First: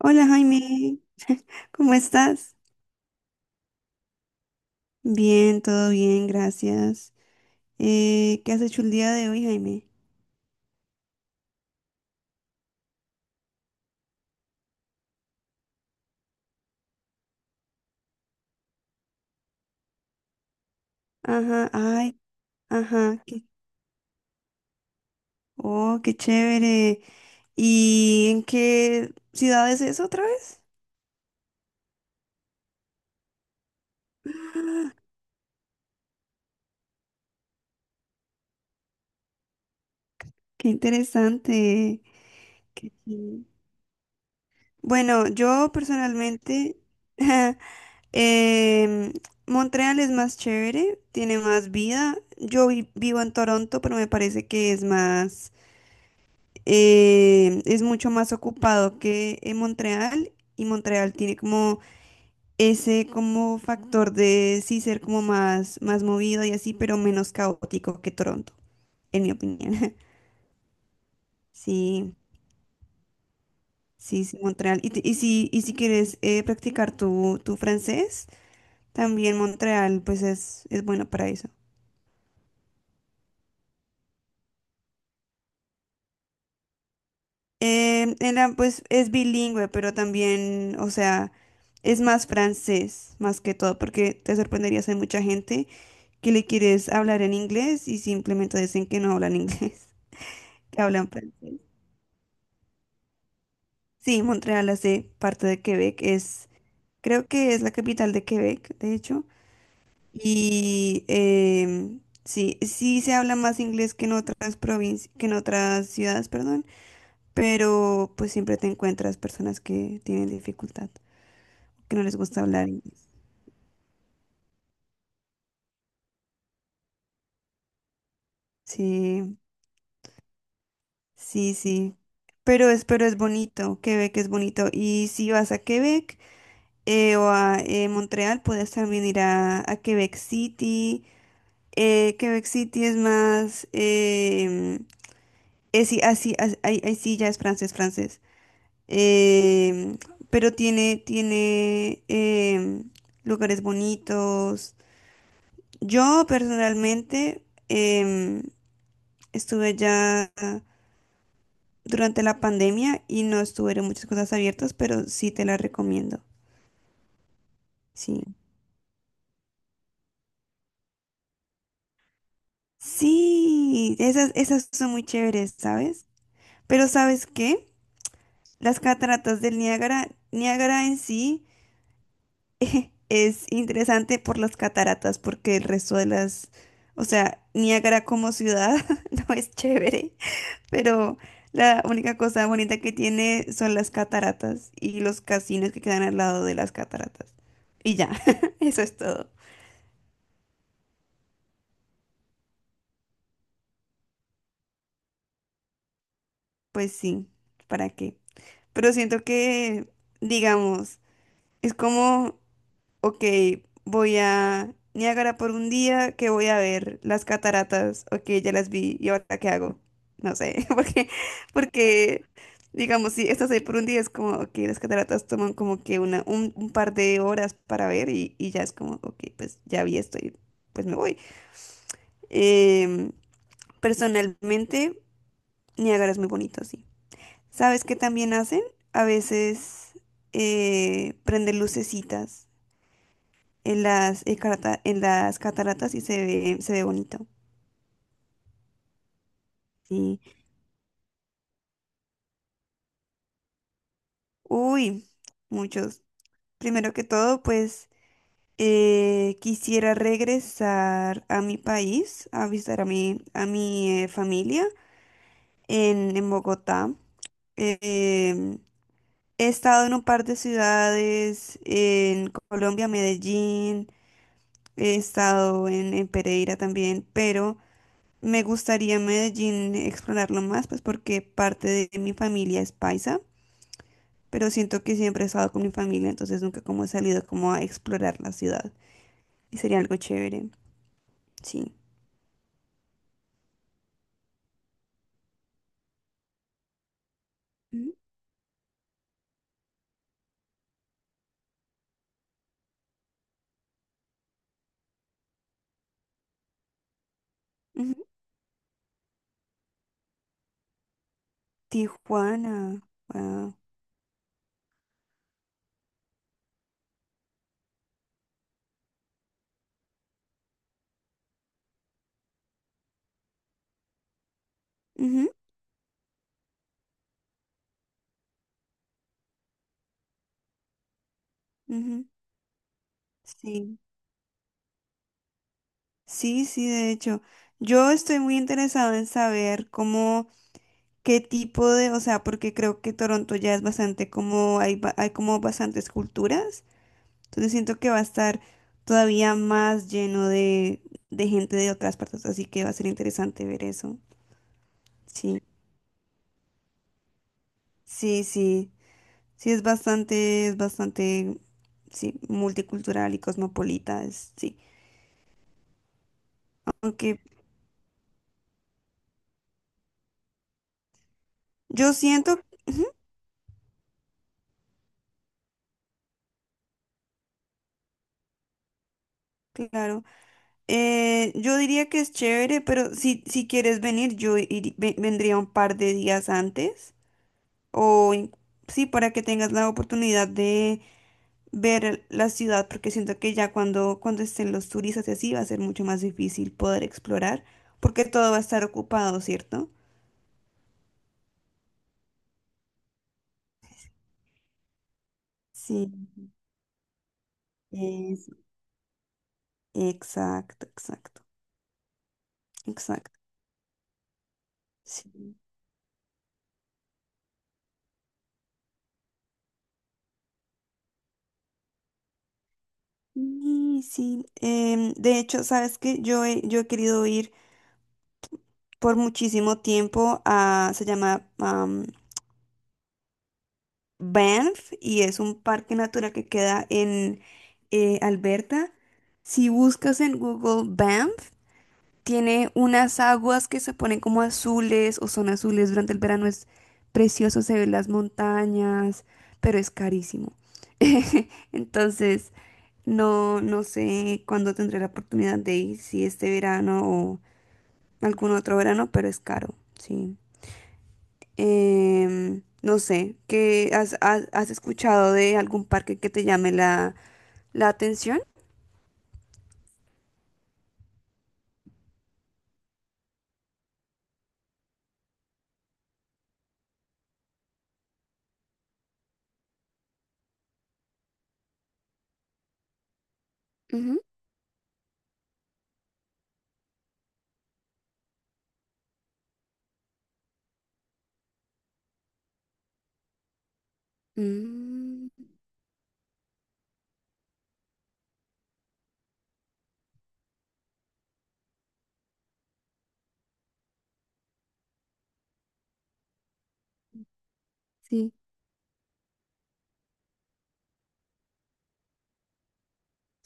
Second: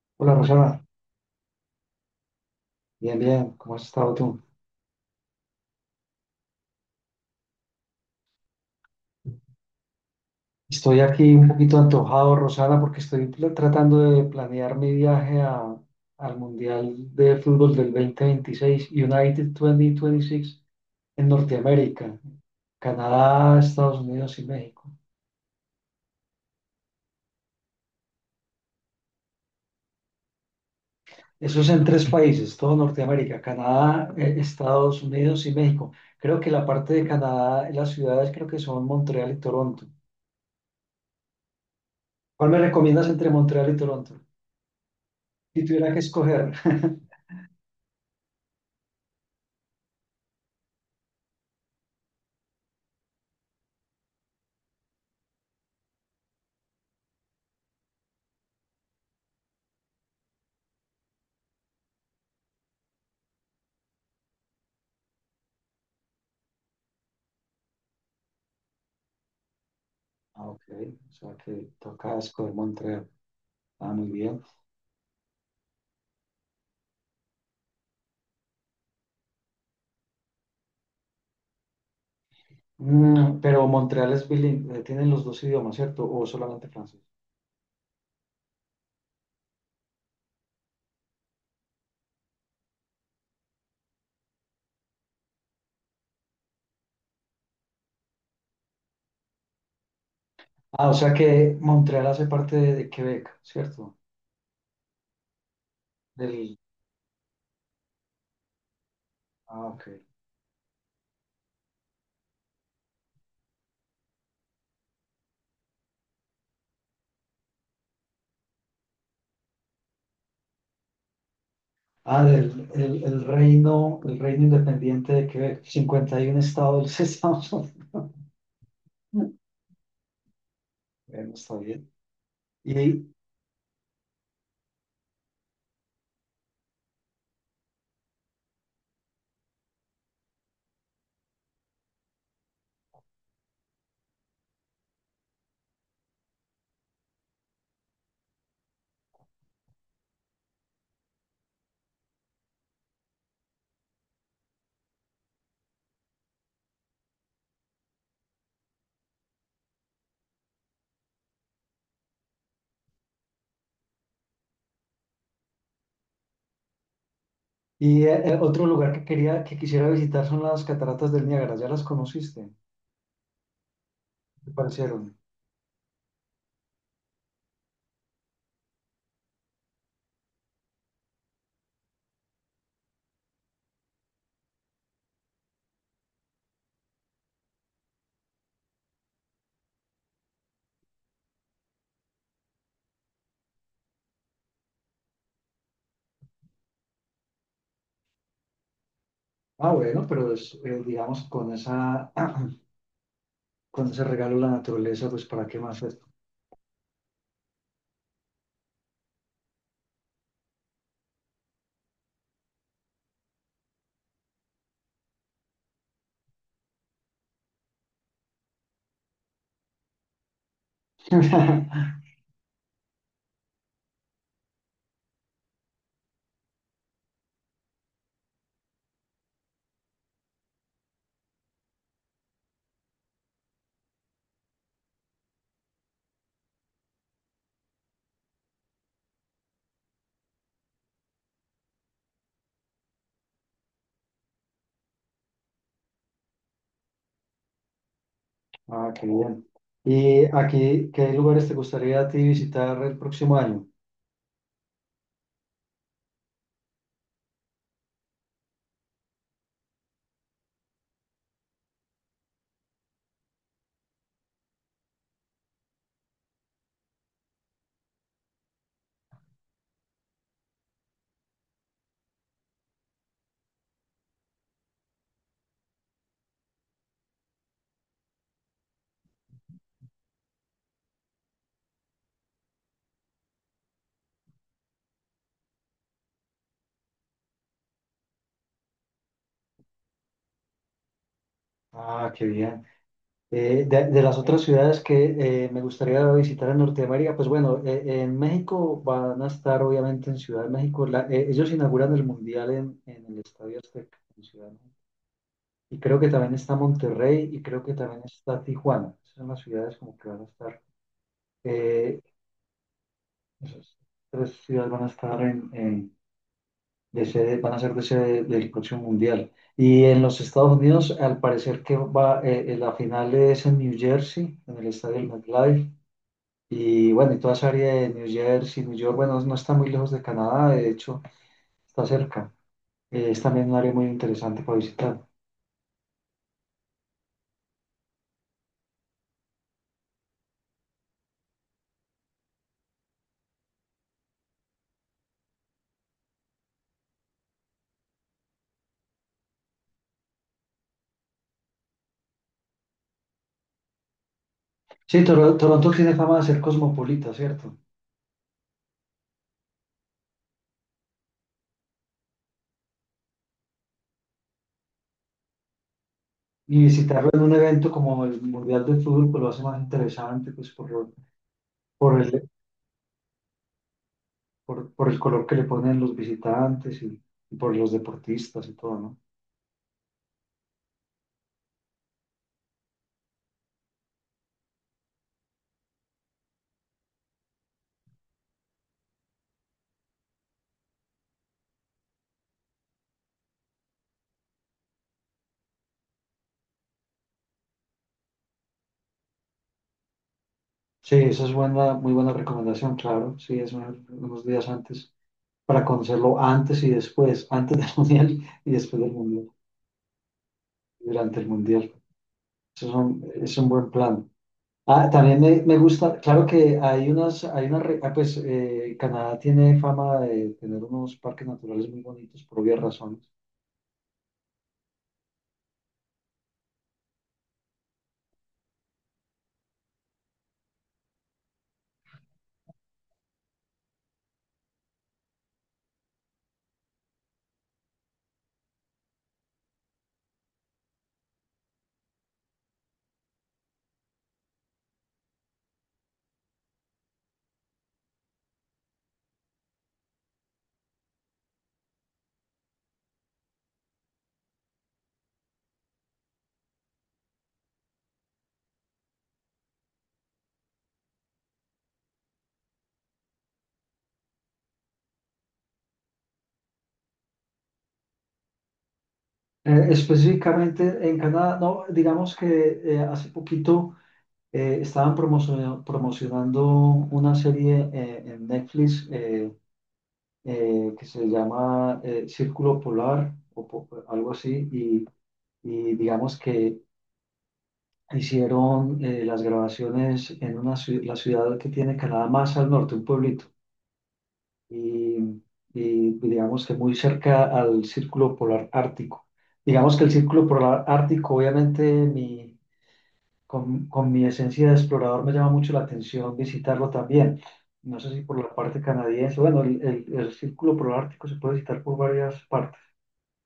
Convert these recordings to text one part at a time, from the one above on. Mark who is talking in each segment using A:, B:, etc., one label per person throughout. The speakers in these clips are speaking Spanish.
A: Hola
B: Hola Rosana,
A: Jaime, ¿cómo estás?
B: bien, bien, ¿cómo has estado tú?
A: Bien, todo bien, gracias. ¿Qué has hecho el día de hoy, Jaime?
B: Estoy aquí un poquito antojado, Rosana, porque estoy tratando de planear mi viaje al Mundial de Fútbol del 2026, United 2026, en
A: Ajá, ay,
B: Norteamérica,
A: ajá,
B: Canadá, Estados Unidos y México.
A: oh, qué chévere. ¿Y en qué ciudad es eso otra vez?
B: Eso es en tres países, todo Norteamérica, Canadá,
A: Ah,
B: Estados Unidos y México. Creo que la parte de Canadá, las ciudades creo que son Montreal y Toronto.
A: qué interesante.
B: ¿Cuál me
A: Qué
B: recomiendas entre
A: chévere.
B: Montreal y Toronto?
A: Bueno,
B: Si
A: yo
B: tuviera que escoger.
A: personalmente, em, Montreal es más chévere, tiene más vida. Yo vivo en Toronto, pero me parece que es mucho más ocupado que en Montreal y Montreal tiene como ese como factor de sí ser como más, más movido y así, pero menos caótico que Toronto, en mi opinión.
B: Ah, ok. O sea que
A: Sí,
B: toca escoger Montreal. Ah, muy
A: sí, sí,
B: bien.
A: Montreal. Y si quieres practicar tu francés, también Montreal pues es bueno para eso.
B: Pero Montreal es bilingüe, tienen los dos idiomas, ¿cierto? O solamente francés.
A: Pues es bilingüe, pero también, o sea, es más francés más que todo, porque te sorprenderías, hay mucha gente que le quieres hablar en inglés y simplemente dicen que no hablan inglés, que
B: Ah, o
A: hablan
B: sea que
A: francés.
B: Montreal hace parte de Quebec, ¿cierto?
A: Sí, Montreal hace parte de Quebec,
B: Del,
A: creo que es la capital de Quebec, de hecho,
B: ah, ok.
A: y sí, sí se habla más inglés que en otras provincias, que en otras ciudades, perdón, pero pues siempre te encuentras personas que tienen dificultad, que no les
B: Ah,
A: gusta
B: del
A: hablar
B: el,
A: inglés.
B: el reino independiente de Quebec, 51 estados de los Estados Unidos.
A: Sí,
B: Bueno,
A: sí,
B: está bien.
A: sí. Pero es,
B: Y,
A: pero es bonito, Quebec es bonito. Y si vas a Quebec, o a Montreal, puedes también ir a Quebec City. Quebec City es más, es, sí, así, ahí sí ya es francés, francés. Em, pero tiene lugares bonitos. Yo personalmente em, estuve ya durante la pandemia y no estuvieron muchas cosas abiertas, pero sí te las recomiendo. Sí.
B: otro lugar que quisiera visitar son las cataratas del Niágara. ¿Ya las conociste?
A: Sí, esas,
B: ¿Qué te
A: esas son muy
B: parecieron?
A: chéveres, ¿sabes? Pero ¿sabes qué? Las cataratas del Niágara, Niágara en sí, es interesante por las cataratas, porque el resto de las, o sea, Niágara como ciudad no es chévere, pero la única cosa bonita que tiene son las cataratas y los casinos que quedan al lado de las cataratas. Y ya, eso es todo.
B: Ah, bueno, pero digamos, con ese regalo de la naturaleza, pues ¿para qué más esto?
A: Pues sí, ¿para qué? Pero siento que, digamos, es como, ok, voy a Niágara por un día que voy a ver las cataratas. Ok, ya las vi. ¿Y ahora qué hago? No sé, porque, porque digamos, si estás ahí por un día es como, ok, las cataratas toman como que un par de horas para ver, y ya es como, ok, pues ya vi esto y pues me voy. Em, personalmente, Niágara es muy bonito, sí. ¿Sabes qué también hacen? A veces prenden lucecitas en las cataratas y se ve bonito.
B: Ah, qué bien.
A: Sí.
B: ¿Y aquí qué lugares te gustaría a ti visitar el próximo año?
A: Uy, muchos. Primero que todo, pues quisiera regresar a mi país, a visitar a mi familia en Bogotá. Eh, em, he estado en un par de ciudades, en Colombia, Medellín, he estado en Pereira también, pero me gustaría Medellín explorarlo más, pues porque parte de mi familia es paisa, pero siento que siempre he estado con mi familia, entonces nunca como he salido como a explorar la ciudad. Y sería algo chévere, sí.
B: Ah, qué bien. De las otras ciudades que me gustaría visitar en Norteamérica, pues bueno,
A: Mm,
B: en México van a estar obviamente en Ciudad de México. Ellos inauguran el Mundial en el Estadio Azteca, en Ciudad de México. Y creo que también está Monterrey y creo que
A: ujú.
B: también está Tijuana. Esas son las ciudades como que van a estar. Eh,
A: Tijuana, wow.
B: Esas tres ciudades van a estar de sede, van a ser de sede del próximo mundial. Y en los Estados Unidos, al parecer que la final es en New Jersey, en el estadio del
A: Ujú,
B: MetLife. Y bueno, y toda esa área de New Jersey, New York, bueno, no está muy lejos de Canadá, de hecho, está
A: ujú,
B: cerca. Es también un área
A: sí,
B: muy interesante para visitar.
A: sí, sí, de hecho. Yo estoy muy interesado en saber cómo, qué tipo de, o sea, porque creo que Toronto ya es bastante como, hay como bastantes culturas. Entonces siento que va a estar todavía más lleno de gente de otras partes, así que va a ser interesante ver eso.
B: Sí,
A: Sí,
B: Toronto tiene fama de ser cosmopolita, ¿cierto?
A: sí, sí. Sí, es bastante, sí, multicultural y cosmopolita, sí.
B: Y visitarlo
A: Aunque
B: en un evento como el Mundial de Fútbol, pues lo hace más interesante, pues por, lo-
A: yo
B: por el
A: siento, ujú,
B: por el color que le ponen los visitantes y por los deportistas y todo, ¿no?
A: claro, yo diría que es chévere, pero si quieres venir, yo vendría un par de días antes, o in- sí, para que tengas la oportunidad ver la ciudad, porque siento que ya cuando estén los turistas y así va a ser mucho más difícil poder explorar, porque todo va a estar ocupado, ¿cierto?
B: Sí, esa es buena, muy buena recomendación, claro. Sí, unos días antes para
A: Sí,
B: conocerlo antes y después, antes del mundial
A: es,
B: y después del mundial,
A: exacto,
B: durante
A: exacto,
B: el mundial. Eso es un,
A: exacto.
B: es un buen plan. Ah, también
A: Sí,
B: me gusta, claro que hay unas, hay una, re- ah, pues Canadá tiene fama de tener unos parques naturales muy bonitos por obvias razones.
A: y sí. De hecho, sabes que yo he querido ir por muchísimo tiempo a, se llama Banff, y es un parque natural que queda en Alberta. Si buscas en Google Banff, tiene unas aguas que se ponen como azules o son azules durante el verano. Es precioso, se ven las montañas, pero es carísimo. Entonces, no, no sé cuándo tendré la oportunidad de ir, si este verano o algún otro verano, pero es caro, sí. No sé, ¿qué has escuchado de algún parque que te llame la atención?
B: Específicamente en Canadá, no, digamos que hace poquito. Eh, estaban promocionando una serie en Netflix, que se llama Círculo Polar o
A: Ujú.
B: algo así y digamos que hicieron, las grabaciones en la ciudad que tiene Canadá más al norte, un pueblito,
A: Mm,
B: y, y digamos que muy cerca al Círculo Polar Ártico. Digamos que el Círculo Polar Ártico, obviamente, con mi esencia de explorador me llama mucho la atención visitarlo también. No sé si
A: sí,
B: por la parte canadiense, bueno, el Círculo Polar Ártico se puede visitar por varias partes,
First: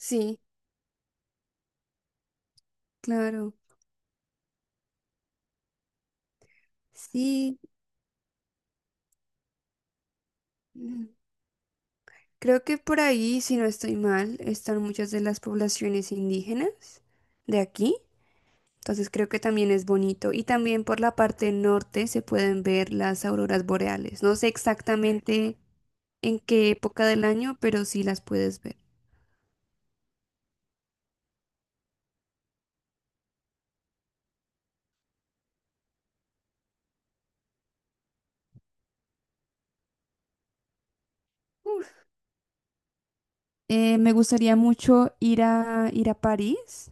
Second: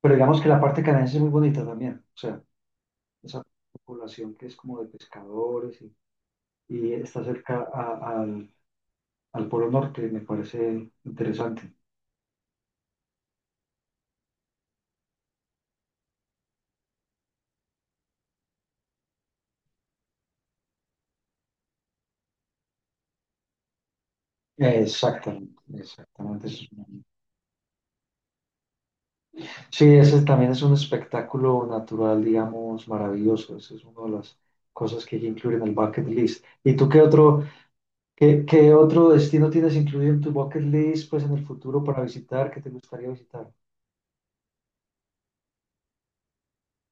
B: pero digamos que la parte canadiense es muy bonita también, o sea, esa
A: claro.
B: población que es como de pescadores y está
A: Sí.
B: cerca al Polo Norte, me parece interesante.
A: Creo que por ahí, si no estoy mal, están muchas de las poblaciones indígenas de aquí. Entonces creo que también es bonito. Y también por la parte norte se pueden ver las auroras boreales. No sé
B: Exactamente,
A: exactamente en
B: exactamente. Eso es.
A: qué época del año, pero sí las puedes ver.
B: Sí, ese también es un espectáculo natural, digamos, maravilloso. Esa es una de las cosas que hay que incluir en el bucket list. ¿Y tú qué otro, qué otro destino tienes incluido en tu bucket list, pues en el futuro para
A: Uf.
B: visitar, que te gustaría visitar?
A: Me gustaría mucho ir a París,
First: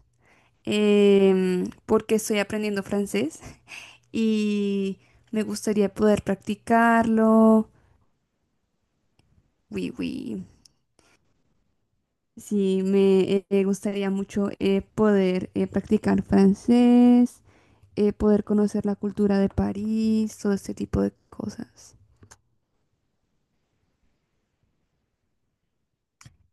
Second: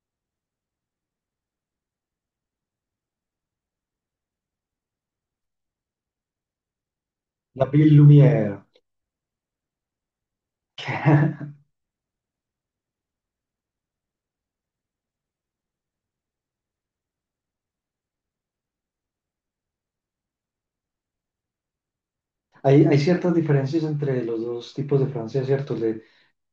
A: porque estoy aprendiendo francés y me gustaría poder
B: La
A: practicarlo.
B: Ville Lumière.
A: Oui, oui. Sí, me gustaría mucho poder practicar francés, poder conocer la cultura de París, todo este tipo de cosas.
B: Hay ciertas diferencias entre los dos tipos de Francia, ¿cierto? Le-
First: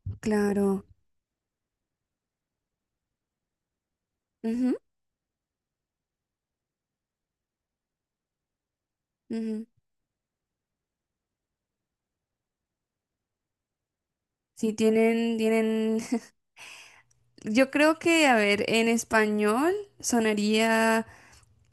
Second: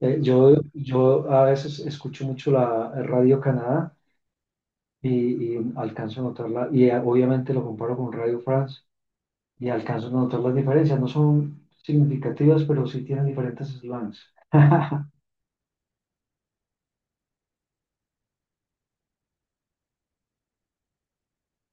B: eh, yo,
A: Claro.
B: yo a veces escucho mucho la Radio Canadá
A: Ujú,
B: y alcanzo a notarla, y obviamente lo comparo con Radio France
A: ujú.
B: y alcanzo a notar las diferencias. No son significativas, pero sí tienen diferentes eslanes.
A: Sí, tienen. Yo creo que, a ver, en español sonaría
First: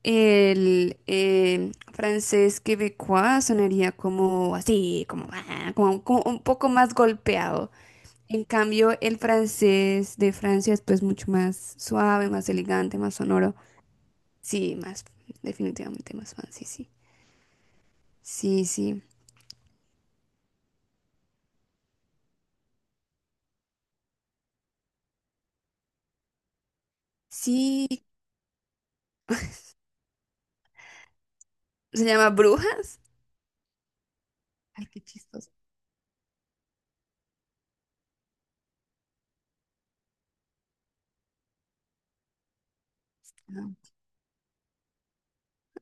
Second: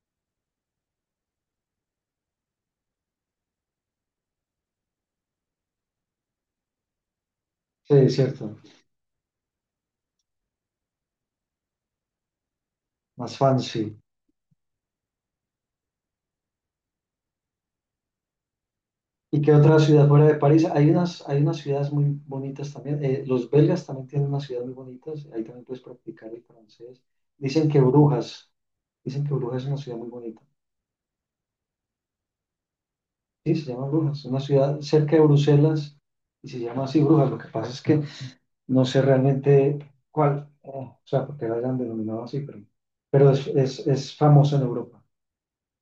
A: el francés quebecois, sonaría como así, como, ah, como un poco más golpeado.
B: Sí, es
A: En
B: cierto,
A: cambio, el francés de Francia es pues mucho más suave, más elegante, más
B: más
A: sonoro.
B: fancy.
A: Sí, más, definitivamente más fancy, sí. Sí, sí.
B: ¿Y qué otra ciudad fuera de París? Hay unas ciudades muy bonitas también. Los belgas también tienen unas ciudades muy bonitas. Ahí también puedes practicar el francés. Dicen que
A: Sí, sí,
B: Brujas, dicen que Brujas es una ciudad muy bonita.
A: se llama Brujas.
B: Sí, se llama Brujas, es una ciudad
A: Ay, qué
B: cerca de
A: chistoso.
B: Bruselas y se llama así Brujas. Lo que pasa es que no sé realmente cuál, o sea, porque la hayan denominado así, pero es, es,
A: Ah,
B: es famosa en Europa.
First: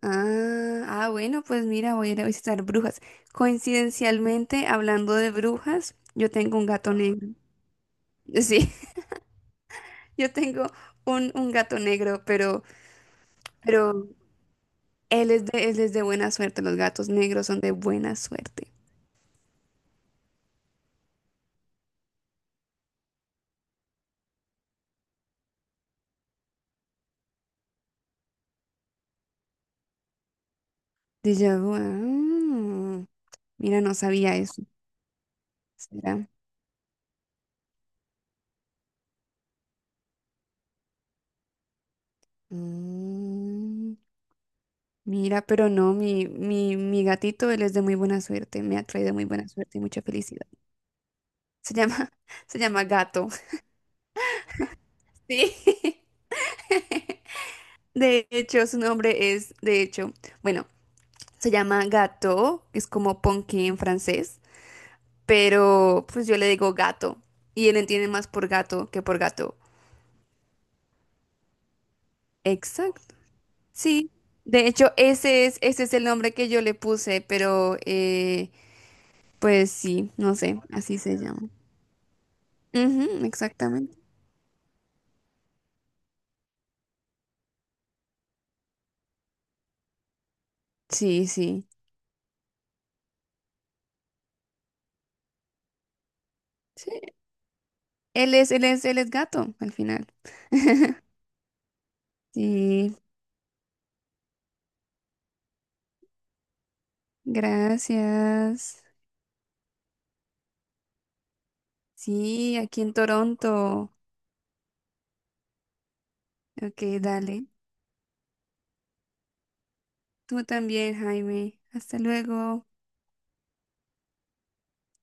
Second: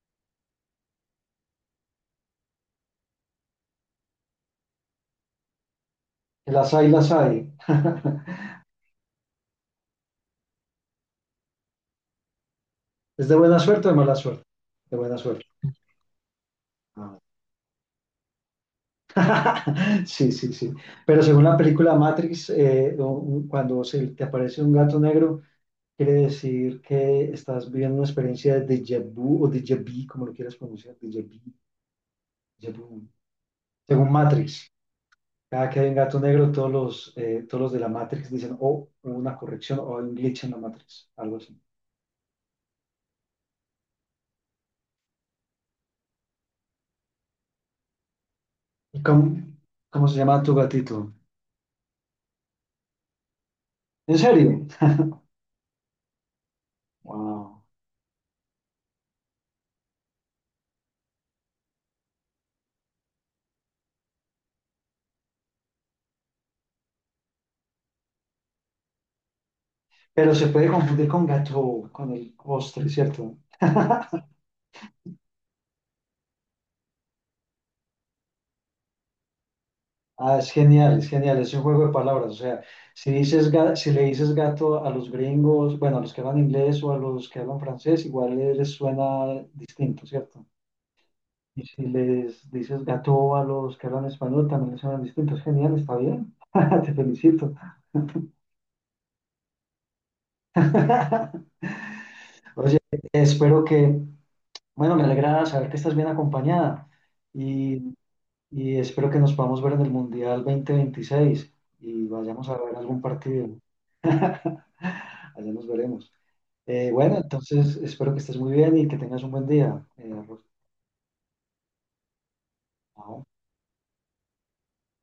A: ah, ah, bueno, pues mira, voy a ir a visitar Brujas. Coincidencialmente, hablando de brujas, yo tengo un
B: Las hay,
A: gato
B: las
A: negro.
B: hay.
A: Sí, yo tengo un gato negro, pero,
B: ¿Es de buena suerte o de
A: pero
B: mala suerte? De buena
A: él es
B: suerte.
A: de, él es de buena suerte. Los gatos
B: Ah,
A: negros son de buena suerte.
B: sí, sí, sí. Pero según la película Matrix, cuando se te aparece un gato negro, quiere decir que estás viviendo una experiencia de déjà vu o déjà vu, como lo quieras pronunciar,
A: Déjà vu.
B: déjà
A: Ah,
B: vu,
A: mira, no
B: según
A: sabía eso.
B: Matrix. Cada que hay un
A: ¿Será?
B: gato negro, todos los de la Matrix dicen, oh, hubo una corrección o hay un glitch en la Matrix, algo así.
A: Mm, mira, pero no, mi gatito, él es de muy buena suerte, me ha
B: ¿Y
A: traído muy
B: cómo,
A: buena suerte y mucha
B: cómo se llama
A: felicidad.
B: tu gatito?
A: Se llama, se llama Gato.
B: ¿En serio?
A: Sí.
B: Wow.
A: De hecho, su nombre es, de hecho, bueno, se llama Gato, es como Ponky en francés, pero pues yo le digo gato y él entiende más por gato que por gato.
B: Pero se puede confundir con gato, con el postre, ¿cierto?
A: Sí, de hecho ese es el nombre que yo le puse, pero pues sí, no
B: Ah, es
A: sé,
B: genial,
A: así
B: es
A: se
B: genial,
A: llama.
B: es un juego de palabras. O sea, si
A: Ujú,
B: si
A: exactamente.
B: le dices gato a los gringos, bueno, a los que hablan inglés o a los que hablan francés, igual les suena distinto, ¿cierto?
A: Sí,
B: Y
A: sí.
B: si les dices gato a los que hablan español, también les suenan distintos. Genial, está bien. Te
A: Sí,
B: felicito.
A: él es gato al final.
B: Oye,
A: Sí,
B: espero que, bueno, me alegra saber que estás bien acompañada y, y
A: gracias.
B: espero que nos podamos ver en el Mundial 2026 y vayamos
A: Sí,
B: a ver
A: aquí en
B: algún partido.
A: Toronto.
B: Allá nos veremos.
A: Ok,
B: Bueno,
A: dale.
B: entonces espero que estés muy bien y que tengas un buen día. Ruth.
A: Tú también, Jaime. Hasta luego.
B: Chao.